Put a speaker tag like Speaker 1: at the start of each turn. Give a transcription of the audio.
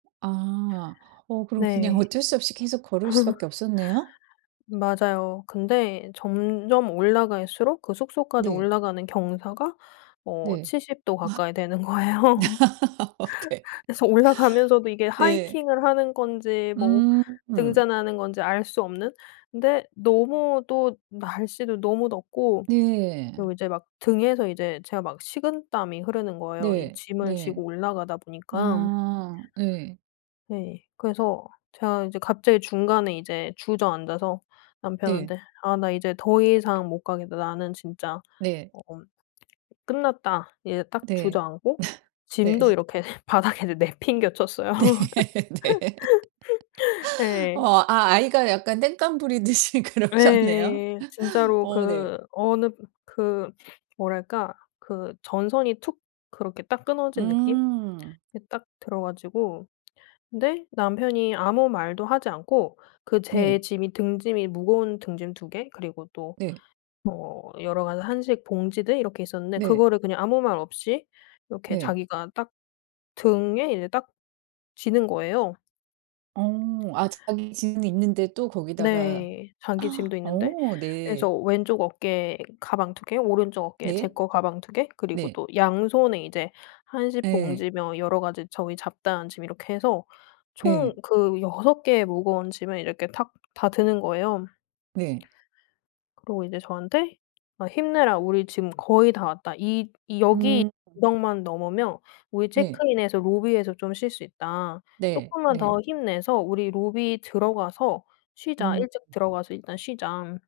Speaker 1: 아. 어 그럼 그냥
Speaker 2: 네.
Speaker 1: 어쩔 수 없이 계속 걸을 수 밖에 없었네요?
Speaker 2: 맞아요. 근데 점점 올라갈수록 그 숙소까지
Speaker 1: 네.
Speaker 2: 올라가는 경사가 어
Speaker 1: 네.
Speaker 2: 70 도
Speaker 1: 아.
Speaker 2: 가까이 되는 거예요.
Speaker 1: 네.
Speaker 2: 그래서 올라가면서도 이게
Speaker 1: 네.
Speaker 2: 하이킹을 하는 건지 뭐
Speaker 1: 음.
Speaker 2: 등산하는 건지 알 수 없는? 근데 너무 또 날씨도 너무 덥고
Speaker 1: 네.
Speaker 2: 그리고 이제 막 등에서 이제 제가 막 식은땀이 흐르는 거예요 이
Speaker 1: 네.
Speaker 2: 짐을 지고
Speaker 1: 네.
Speaker 2: 올라가다 보니깐.
Speaker 1: 아 예.
Speaker 2: 네. 그래서 제가 이제 갑자기 중간에 이제 주저앉아서
Speaker 1: 네.
Speaker 2: 남편한테 "아 나 이제 더 이상 못 가겠다. 나는 진짜
Speaker 1: 네.
Speaker 2: 어엄 끝났다." 이제 딱
Speaker 1: 네.
Speaker 2: 주저앉고 짐도
Speaker 1: 네.
Speaker 2: 이렇게 바닥에다 내팽개 쳤어요.
Speaker 1: 네. 네.
Speaker 2: 예.
Speaker 1: 어 아 아이가 약간 땡강 부리듯이 그러셨네요.
Speaker 2: 예. 진짜로
Speaker 1: 어 네.
Speaker 2: 그 어느 그 뭐랄까? 그 전선이 툭 그렇게 딱 끊어진 느낌?
Speaker 1: 음.
Speaker 2: 이 딱 들어 가지고 근데 남편이 아무 말도 하지 않고 그 제
Speaker 1: 네.
Speaker 2: 짐이 등짐이 무거운 등짐 2 개 그리고 또
Speaker 1: 네.
Speaker 2: 뭐 여러 가지 한식 봉지들 이렇게 있었는데
Speaker 1: 네.
Speaker 2: 그거를 그냥 아무 말 없이 이렇게
Speaker 1: 네.
Speaker 2: 자기가 딱 등에 이제 딱 지는 거예요.
Speaker 1: 어. 아 자기 짐이 있는데 또 거기다가
Speaker 2: 네. 자기 짐도 있는데.
Speaker 1: 어 네.
Speaker 2: 그래서 왼쪽 어깨에 가방 2 개 오른쪽 어깨에 제
Speaker 1: 네.
Speaker 2: 거 가방 2 개 그리고
Speaker 1: 네.
Speaker 2: 또 양손에 이제 한식
Speaker 1: 네.
Speaker 2: 봉지며 여러 가지 저의 잡다한 짐 이렇게 해서
Speaker 1: 네.
Speaker 2: 총 그 6 개의 무거운 짐을 이렇게 탁 다 드는 거예요.
Speaker 1: 네.
Speaker 2: 그러고 이제 저한테 "아 힘내라. 우리 지금 거의 다 왔다. 이 이 여기
Speaker 1: 음. 음.
Speaker 2: 구역만 넘으면 우리
Speaker 1: 네.
Speaker 2: 체크인해서 로비에서 좀 쉴 수 있다.
Speaker 1: 네.
Speaker 2: 쪼끔만 더
Speaker 1: 네.
Speaker 2: 힘내서 우리 로비 들어가서 쉬자.
Speaker 1: 음.
Speaker 2: 일찍
Speaker 1: 음.
Speaker 2: 들어가서 일단 쉬자."